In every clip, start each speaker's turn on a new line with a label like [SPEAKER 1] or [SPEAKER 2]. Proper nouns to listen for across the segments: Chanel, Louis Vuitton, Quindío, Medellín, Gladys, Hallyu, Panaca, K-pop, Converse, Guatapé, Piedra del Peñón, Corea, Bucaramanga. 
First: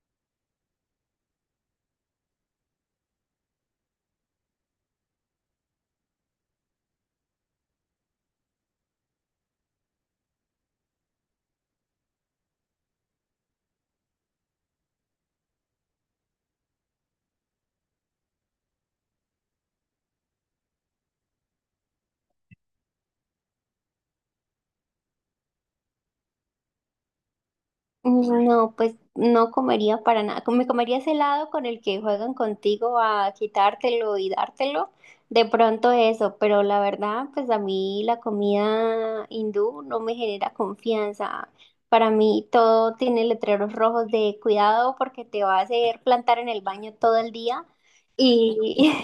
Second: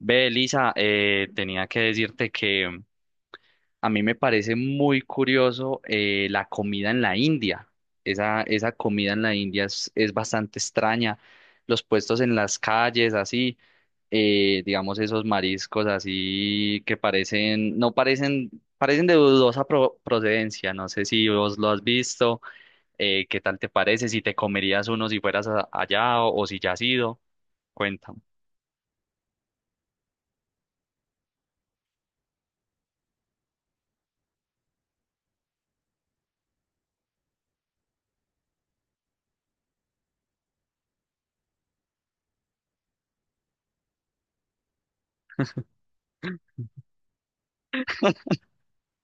[SPEAKER 1] Ve, Elisa, tenía que decirte que a mí me parece muy curioso la comida en la India. Esa comida en la India es bastante extraña. Los puestos en las calles, así, digamos, esos mariscos así que parecen, no parecen, parecen de dudosa procedencia. No sé si vos lo has visto, qué tal te parece, si te comerías uno si fueras allá o si ya has ido. Cuéntame.
[SPEAKER 2] No, pues no comería para nada. Me comería ese helado con el que juegan contigo a quitártelo y dártelo. De pronto eso, pero la verdad, pues a mí la comida hindú no me genera confianza. Para mí todo tiene letreros rojos de cuidado porque te va a hacer plantar en el baño todo el día. y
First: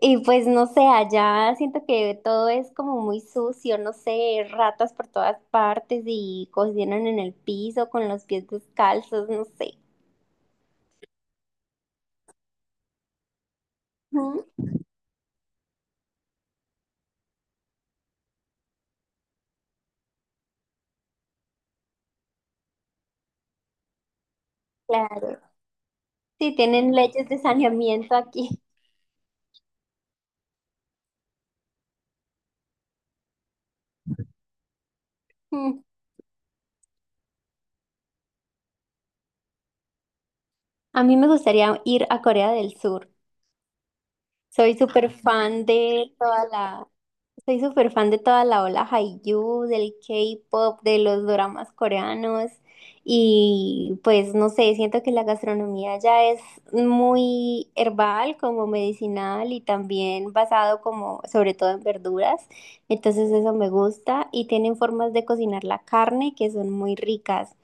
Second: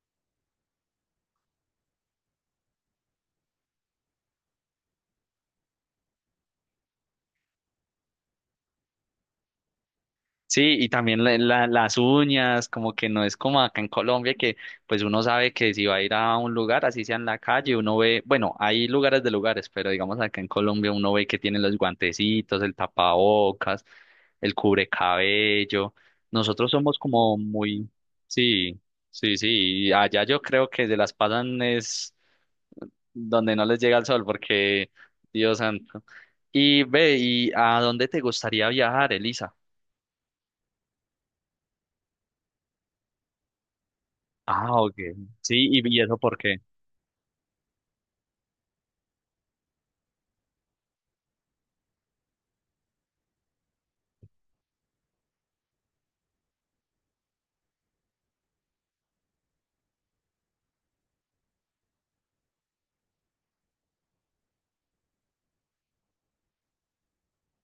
[SPEAKER 2] y pues no sé, allá siento que todo es como muy sucio, no sé, ratas por todas partes y cocinan en el piso con los pies descalzos, no sé.
[SPEAKER 1] Sí, y también las uñas, como que no es como acá en Colombia,
[SPEAKER 2] Ujú.
[SPEAKER 1] que pues uno sabe que si va a ir a un lugar, así sea en la calle, uno ve, bueno, hay lugares de lugares, pero digamos acá en Colombia uno ve que tienen los guantecitos, el tapabocas, el
[SPEAKER 2] Claro.
[SPEAKER 1] cubrecabello.
[SPEAKER 2] Sí,
[SPEAKER 1] Nosotros
[SPEAKER 2] tienen
[SPEAKER 1] somos
[SPEAKER 2] leyes
[SPEAKER 1] como
[SPEAKER 2] de
[SPEAKER 1] muy,
[SPEAKER 2] saneamiento aquí.
[SPEAKER 1] sí, sí, sí, y allá yo creo que se las pasan es donde no les llega el sol, porque Dios
[SPEAKER 2] Mm.
[SPEAKER 1] santo. Y ve, ¿y a dónde te gustaría viajar, Elisa?
[SPEAKER 2] A mí me gustaría ir a Corea del Sur. Soy
[SPEAKER 1] Ah, ok.
[SPEAKER 2] súper fan
[SPEAKER 1] Sí, y
[SPEAKER 2] de
[SPEAKER 1] eso por
[SPEAKER 2] toda
[SPEAKER 1] qué.
[SPEAKER 2] la, Soy súper fan de toda la ola Hallyu, del K-pop, de los dramas coreanos y pues no sé, siento que la gastronomía ya es muy herbal, como medicinal y también basado como sobre todo en verduras, entonces eso me gusta y tienen formas de cocinar la carne que son muy ricas.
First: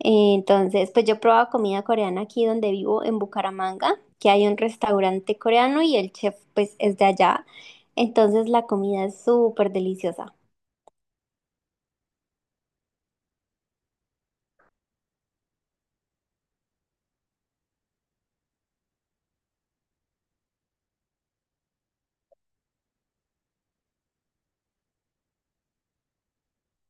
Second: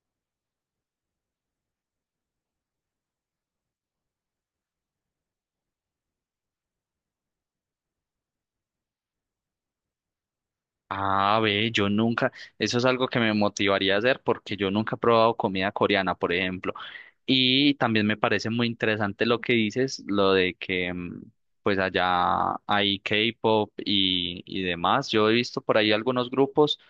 [SPEAKER 2] Entonces, pues yo probaba comida coreana aquí donde vivo, en Bucaramanga, que hay un restaurante coreano y el chef pues es de allá. Entonces la comida es súper deliciosa.
[SPEAKER 1] Ah, ve, yo nunca, eso es algo que me motivaría a hacer porque yo nunca he probado comida coreana, por ejemplo. Y también me parece muy interesante lo que dices, lo de que mm, pues allá hay K-pop y demás. Yo he visto por ahí algunos grupos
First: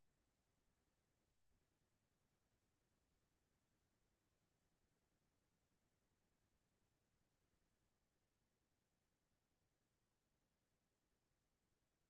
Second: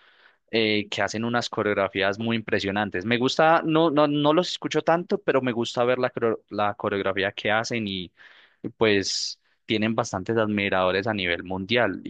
[SPEAKER 1] que hacen unas coreografías muy impresionantes. Me gusta, no, no, no los escucho tanto, pero me gusta ver la, la coreografía que hacen y pues tienen bastantes admiradores a nivel mundial.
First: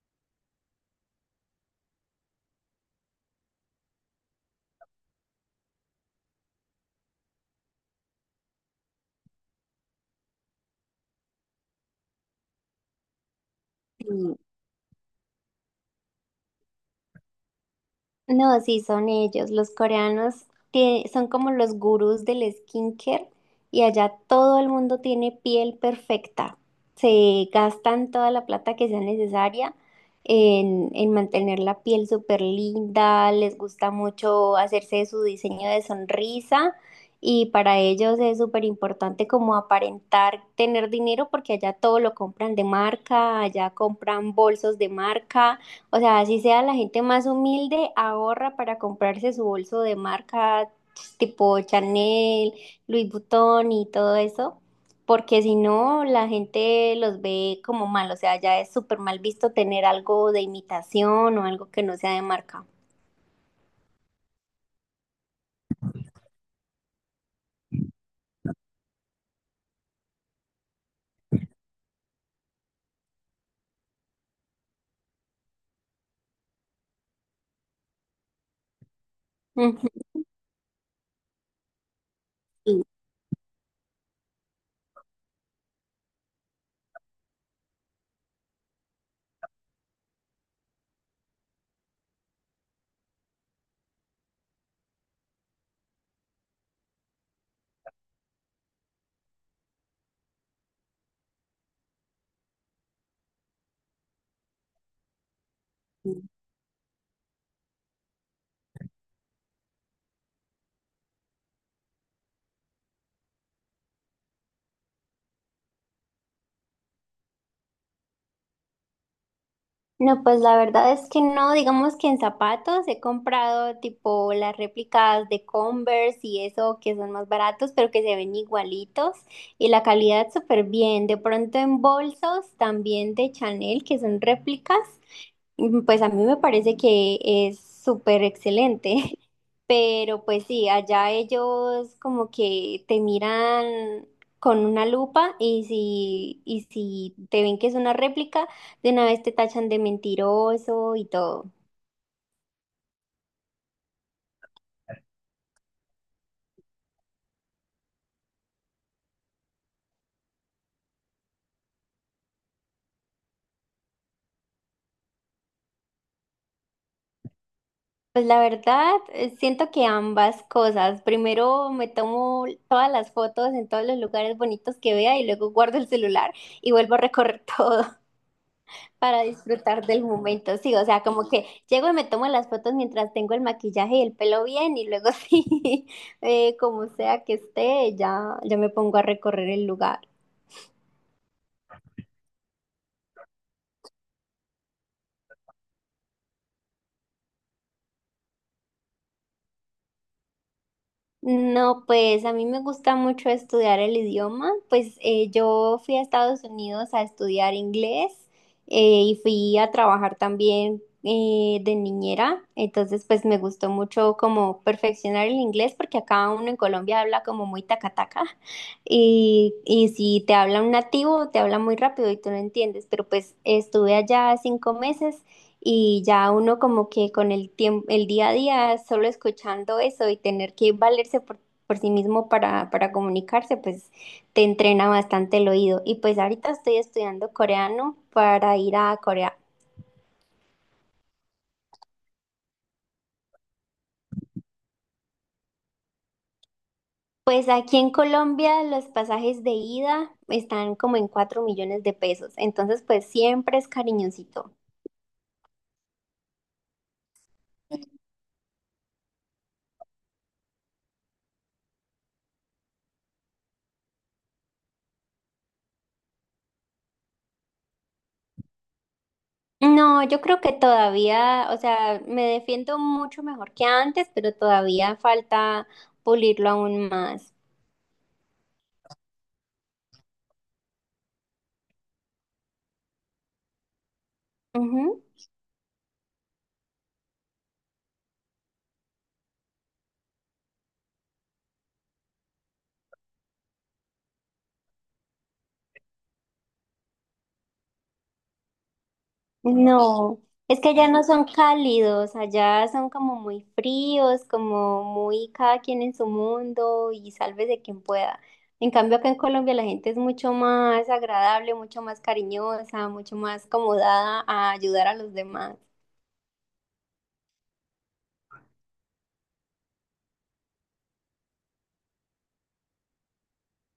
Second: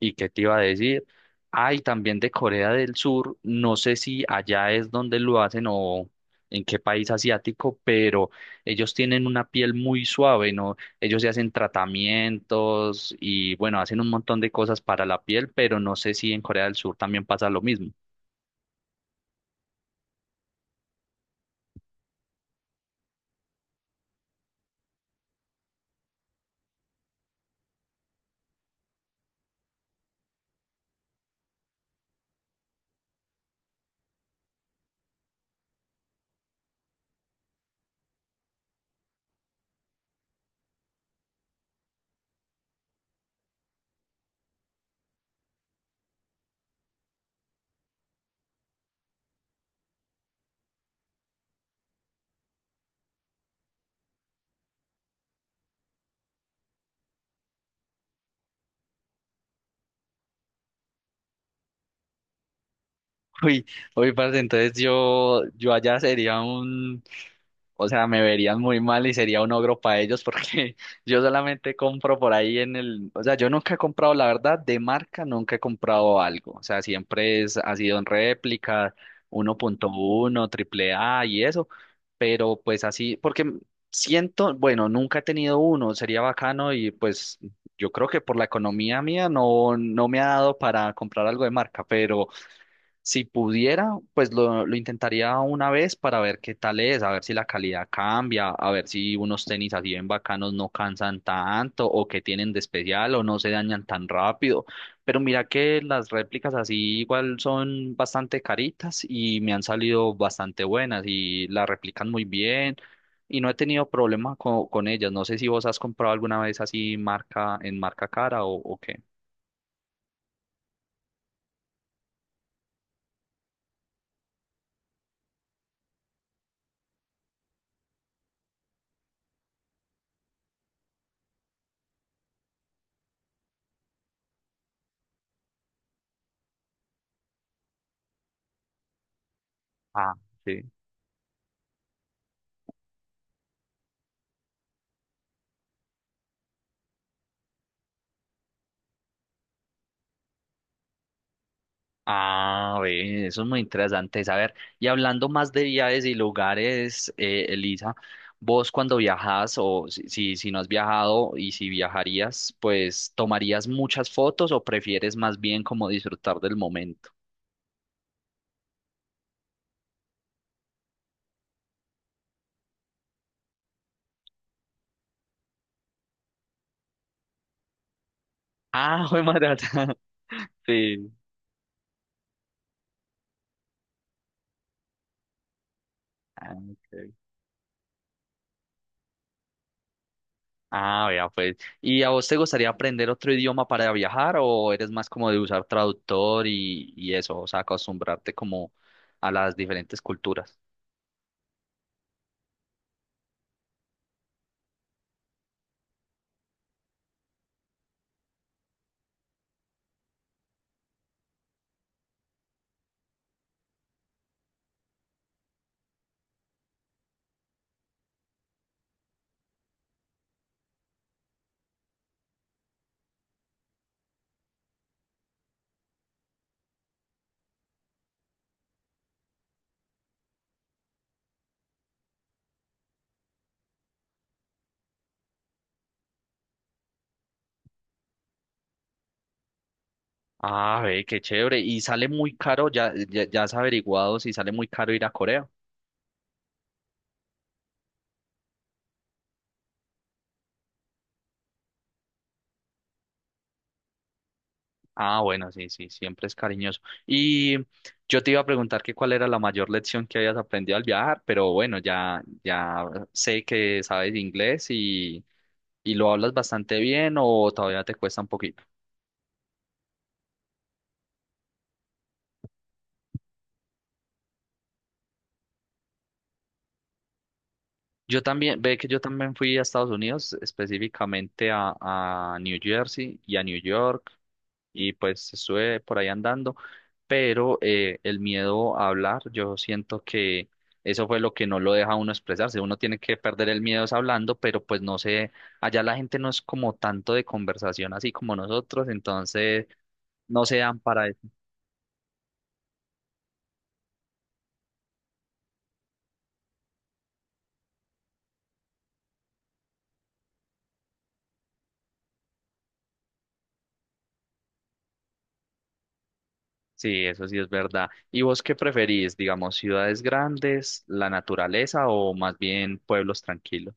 [SPEAKER 1] ¿Y qué te iba a decir? Ay, también de Corea del Sur, no sé si allá es donde lo hacen o en qué país asiático, pero ellos tienen una piel muy suave, ¿no? Ellos se hacen tratamientos y bueno, hacen un
[SPEAKER 2] Sí.
[SPEAKER 1] montón de cosas para la piel, pero no sé si en Corea del Sur también pasa lo mismo.
[SPEAKER 2] No, sí, son ellos. Los coreanos son como los gurús del skincare y allá todo el mundo tiene piel perfecta. Se gastan toda la plata que sea necesaria en mantener la piel súper linda. Les gusta mucho hacerse su diseño de sonrisa y para ellos es súper importante como aparentar tener dinero porque allá todo lo compran de marca, allá compran bolsos de marca. O sea, así sea la gente más humilde, ahorra para comprarse su bolso de marca tipo Chanel, Louis Vuitton y todo eso, porque si no, la gente los ve como mal, o sea, ya es súper mal visto tener algo de imitación o algo que no sea de marca.
[SPEAKER 1] Uy, uy, parce, entonces yo allá sería un... O sea, me verían muy mal y sería un ogro para ellos porque yo solamente compro por ahí en el, o sea, yo nunca he comprado, la verdad, de marca nunca he comprado algo. O sea, siempre es, ha sido en réplica, 1.1, AAA y eso, pero
[SPEAKER 2] Ujú.
[SPEAKER 1] pues así, porque siento, bueno, nunca he tenido uno, sería bacano y pues yo creo que por la economía mía no, no me ha dado para comprar algo de marca, pero si pudiera, pues lo intentaría una vez para ver qué tal es, a ver si la calidad cambia, a ver si unos tenis así bien bacanos no cansan tanto o que tienen de especial o no se dañan tan rápido. Pero mira que las réplicas así igual son bastante caritas y me han salido bastante buenas y las replican muy bien y no he tenido problema con, ellas. No sé si vos has comprado alguna vez así marca en marca cara o qué.
[SPEAKER 2] No, pues la verdad es que no, digamos que en zapatos he comprado tipo las réplicas de Converse y eso que son más baratos, pero que se ven igualitos y la calidad súper bien. De pronto en bolsos también de Chanel, que son réplicas, pues a mí me parece que es súper excelente.
[SPEAKER 1] Ah,
[SPEAKER 2] Pero pues sí,
[SPEAKER 1] sí.
[SPEAKER 2] allá ellos como que te miran con una lupa y si te ven que es una réplica de una vez te tachan de mentiroso y todo.
[SPEAKER 1] Ah, ve, eso es muy interesante saber. Y hablando más de viajes y lugares, Elisa, vos cuando viajas o si no has viajado y si viajarías, pues ¿tomarías muchas fotos o prefieres más bien como disfrutar del momento?
[SPEAKER 2] Pues la verdad, siento que ambas cosas. Primero me tomo todas las fotos en todos los lugares bonitos que vea y luego guardo el celular y vuelvo a recorrer todo
[SPEAKER 1] Ah, jue
[SPEAKER 2] para
[SPEAKER 1] madre.
[SPEAKER 2] disfrutar del momento. Sí, o sea,
[SPEAKER 1] Sí.
[SPEAKER 2] como que llego y me tomo las fotos mientras tengo el maquillaje y el pelo bien y luego sí,
[SPEAKER 1] Ah,
[SPEAKER 2] como
[SPEAKER 1] ok.
[SPEAKER 2] sea que esté, ya, ya me pongo a recorrer el lugar.
[SPEAKER 1] Ah, vea, pues. ¿Y a vos te gustaría aprender otro idioma para viajar o eres más como de usar traductor y eso, o sea, acostumbrarte como a las diferentes culturas?
[SPEAKER 2] No, pues a mí me gusta mucho estudiar el idioma. Pues yo fui a Estados Unidos a estudiar inglés y fui a trabajar también de niñera. Entonces, pues me gustó mucho como perfeccionar el inglés porque acá uno en Colombia habla como muy tacataca y si te habla un nativo, te habla muy rápido y tú no entiendes. Pero pues estuve allá 5 meses. Y ya uno como que con el tiempo, el día a día, solo escuchando eso y tener que valerse por sí mismo para comunicarse, pues te entrena bastante el oído. Y pues ahorita estoy estudiando coreano para ir a Corea.
[SPEAKER 1] Ah, ve, qué chévere. Y sale muy caro, ya has averiguado si sale muy caro ir a Corea.
[SPEAKER 2] Pues aquí en Colombia los pasajes de ida están como en 4 millones de pesos, entonces pues siempre es cariñosito.
[SPEAKER 1] Ah, bueno, sí, sí, siempre es cariñoso. Y yo te iba a preguntar que cuál era la mayor lección que habías aprendido al viajar, pero bueno, ya sé que sabes inglés y lo hablas bastante bien o todavía te cuesta un poquito.
[SPEAKER 2] No, yo creo que todavía, o sea, me defiendo mucho mejor que antes, pero todavía falta pulirlo aún más.
[SPEAKER 1] Yo también, ve que yo también fui a Estados Unidos, específicamente a New Jersey y a New York y
[SPEAKER 2] Ujú.
[SPEAKER 1] pues estuve por ahí andando, pero el miedo a hablar, yo siento que eso fue lo que no lo deja a uno expresarse, uno tiene que perder el miedo es hablando, pero pues no sé, allá la gente no es como tanto de conversación así como nosotros, entonces
[SPEAKER 2] No,
[SPEAKER 1] no se
[SPEAKER 2] es que
[SPEAKER 1] dan
[SPEAKER 2] allá no
[SPEAKER 1] para eso.
[SPEAKER 2] son cálidos, allá son como muy fríos, como muy cada quien en su mundo y sálvese quien pueda. En cambio, acá en Colombia la gente es mucho más agradable, mucho más cariñosa, mucho más acomodada a ayudar a los demás.
[SPEAKER 1] Sí, eso sí es verdad. ¿Y vos qué preferís, digamos, ciudades grandes, la naturaleza o más bien pueblos tranquilos?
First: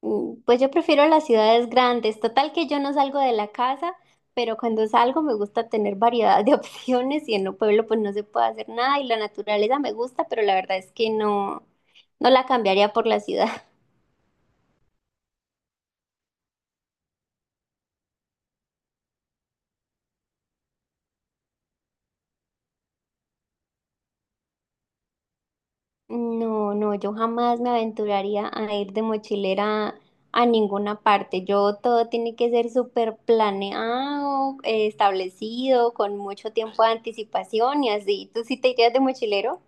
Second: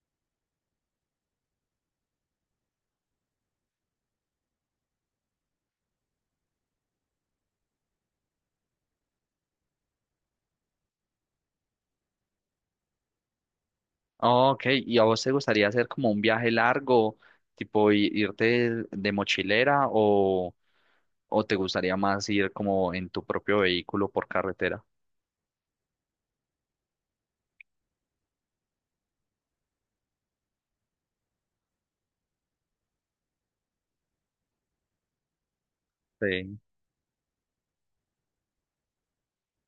[SPEAKER 2] Pues yo prefiero las ciudades grandes. Total que yo no salgo de la casa, pero cuando salgo me gusta tener variedad de opciones y en el pueblo pues no se puede hacer nada y la naturaleza me gusta, pero la verdad es que no, no la cambiaría por la ciudad.
[SPEAKER 1] Ah, ok, ¿y a vos te gustaría hacer como un viaje largo, tipo irte de mochilera o te gustaría más ir como en tu propio vehículo por carretera?
[SPEAKER 2] No, no, yo jamás me aventuraría a ir de mochilera a ninguna parte. Yo todo tiene que ser súper planeado, establecido, con mucho
[SPEAKER 1] Sí.
[SPEAKER 2] tiempo de anticipación y así. ¿Tú sí te irías de mochilero?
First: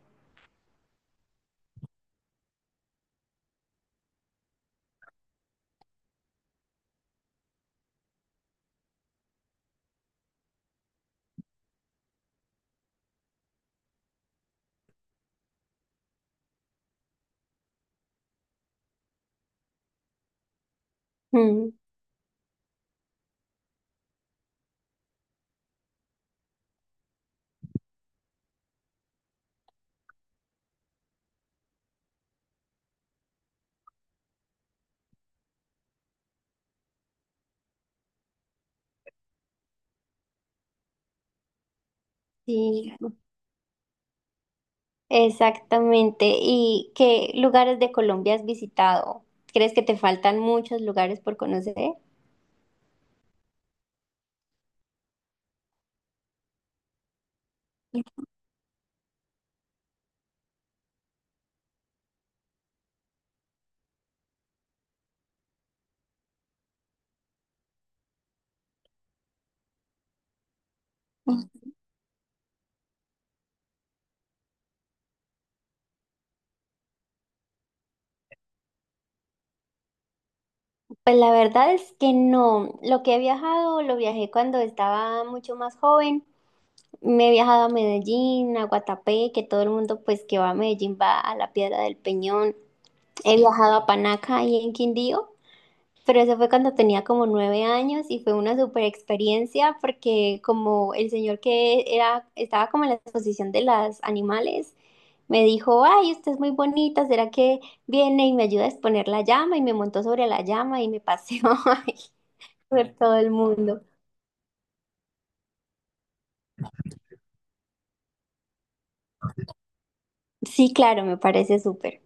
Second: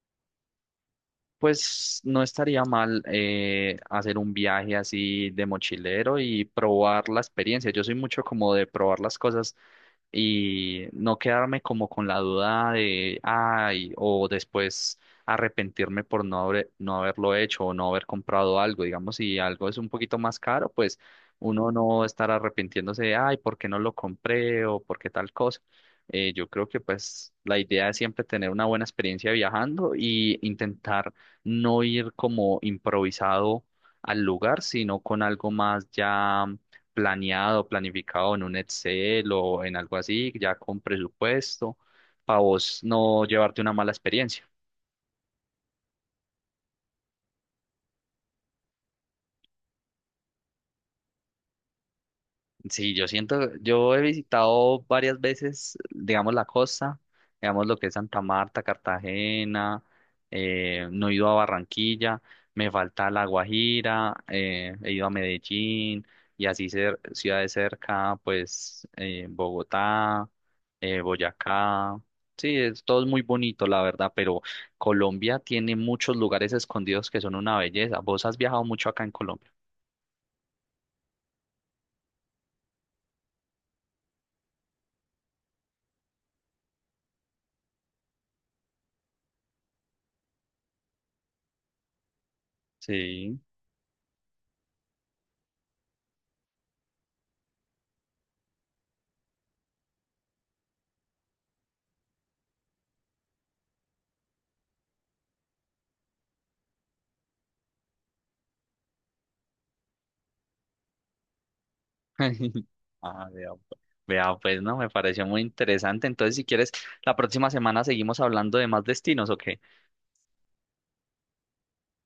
[SPEAKER 1] Pues no estaría mal hacer un viaje así de mochilero y probar la experiencia. Yo soy mucho como de probar las cosas y no quedarme como con la duda de, ay, o después arrepentirme por no haberlo hecho o no haber comprado algo. Digamos, si algo es un poquito más caro, pues uno
[SPEAKER 2] Mm,
[SPEAKER 1] no estar arrepintiéndose de, ay, ¿por qué no lo compré o por qué tal cosa? Yo creo que pues la idea es siempre tener una buena experiencia viajando y intentar no ir como improvisado al lugar, sino con algo más ya planeado, planificado en un Excel o en algo así, ya con presupuesto, para vos
[SPEAKER 2] sí.
[SPEAKER 1] no llevarte una mala experiencia.
[SPEAKER 2] Exactamente. ¿Y qué lugares de Colombia has visitado? ¿Crees que te faltan muchos lugares por conocer?
[SPEAKER 1] Sí, yo siento, yo he visitado varias veces, digamos, la costa, digamos lo que es Santa Marta, Cartagena, no he ido a Barranquilla, me falta La Guajira, he ido a Medellín y así ciudades cerca, pues Bogotá, Boyacá. Sí, es, todo es muy bonito, la verdad, pero Colombia tiene muchos lugares escondidos que son una belleza. ¿Vos has viajado mucho acá en Colombia?
[SPEAKER 2] Pues la verdad es que no. Lo que he viajado, lo viajé cuando estaba mucho más joven. Me he viajado a Medellín, a Guatapé, que todo el mundo pues que va a Medellín va a la Piedra del Peñón. He
[SPEAKER 1] Sí.
[SPEAKER 2] viajado a Panaca y en Quindío. Pero eso fue cuando tenía como 9 años y fue una super experiencia porque como el señor que era, estaba como en la exposición de los animales, me dijo, ay, usted es muy bonita, ¿será que viene y me ayuda a exponer la llama? Y me montó sobre la llama y me paseó ay, por todo
[SPEAKER 1] Ah,
[SPEAKER 2] el mundo.
[SPEAKER 1] vea, pues, no, me pareció muy interesante. Entonces, si quieres, la próxima semana seguimos hablando de más destinos, ¿ok?
[SPEAKER 2] Sí, claro, me parece súper.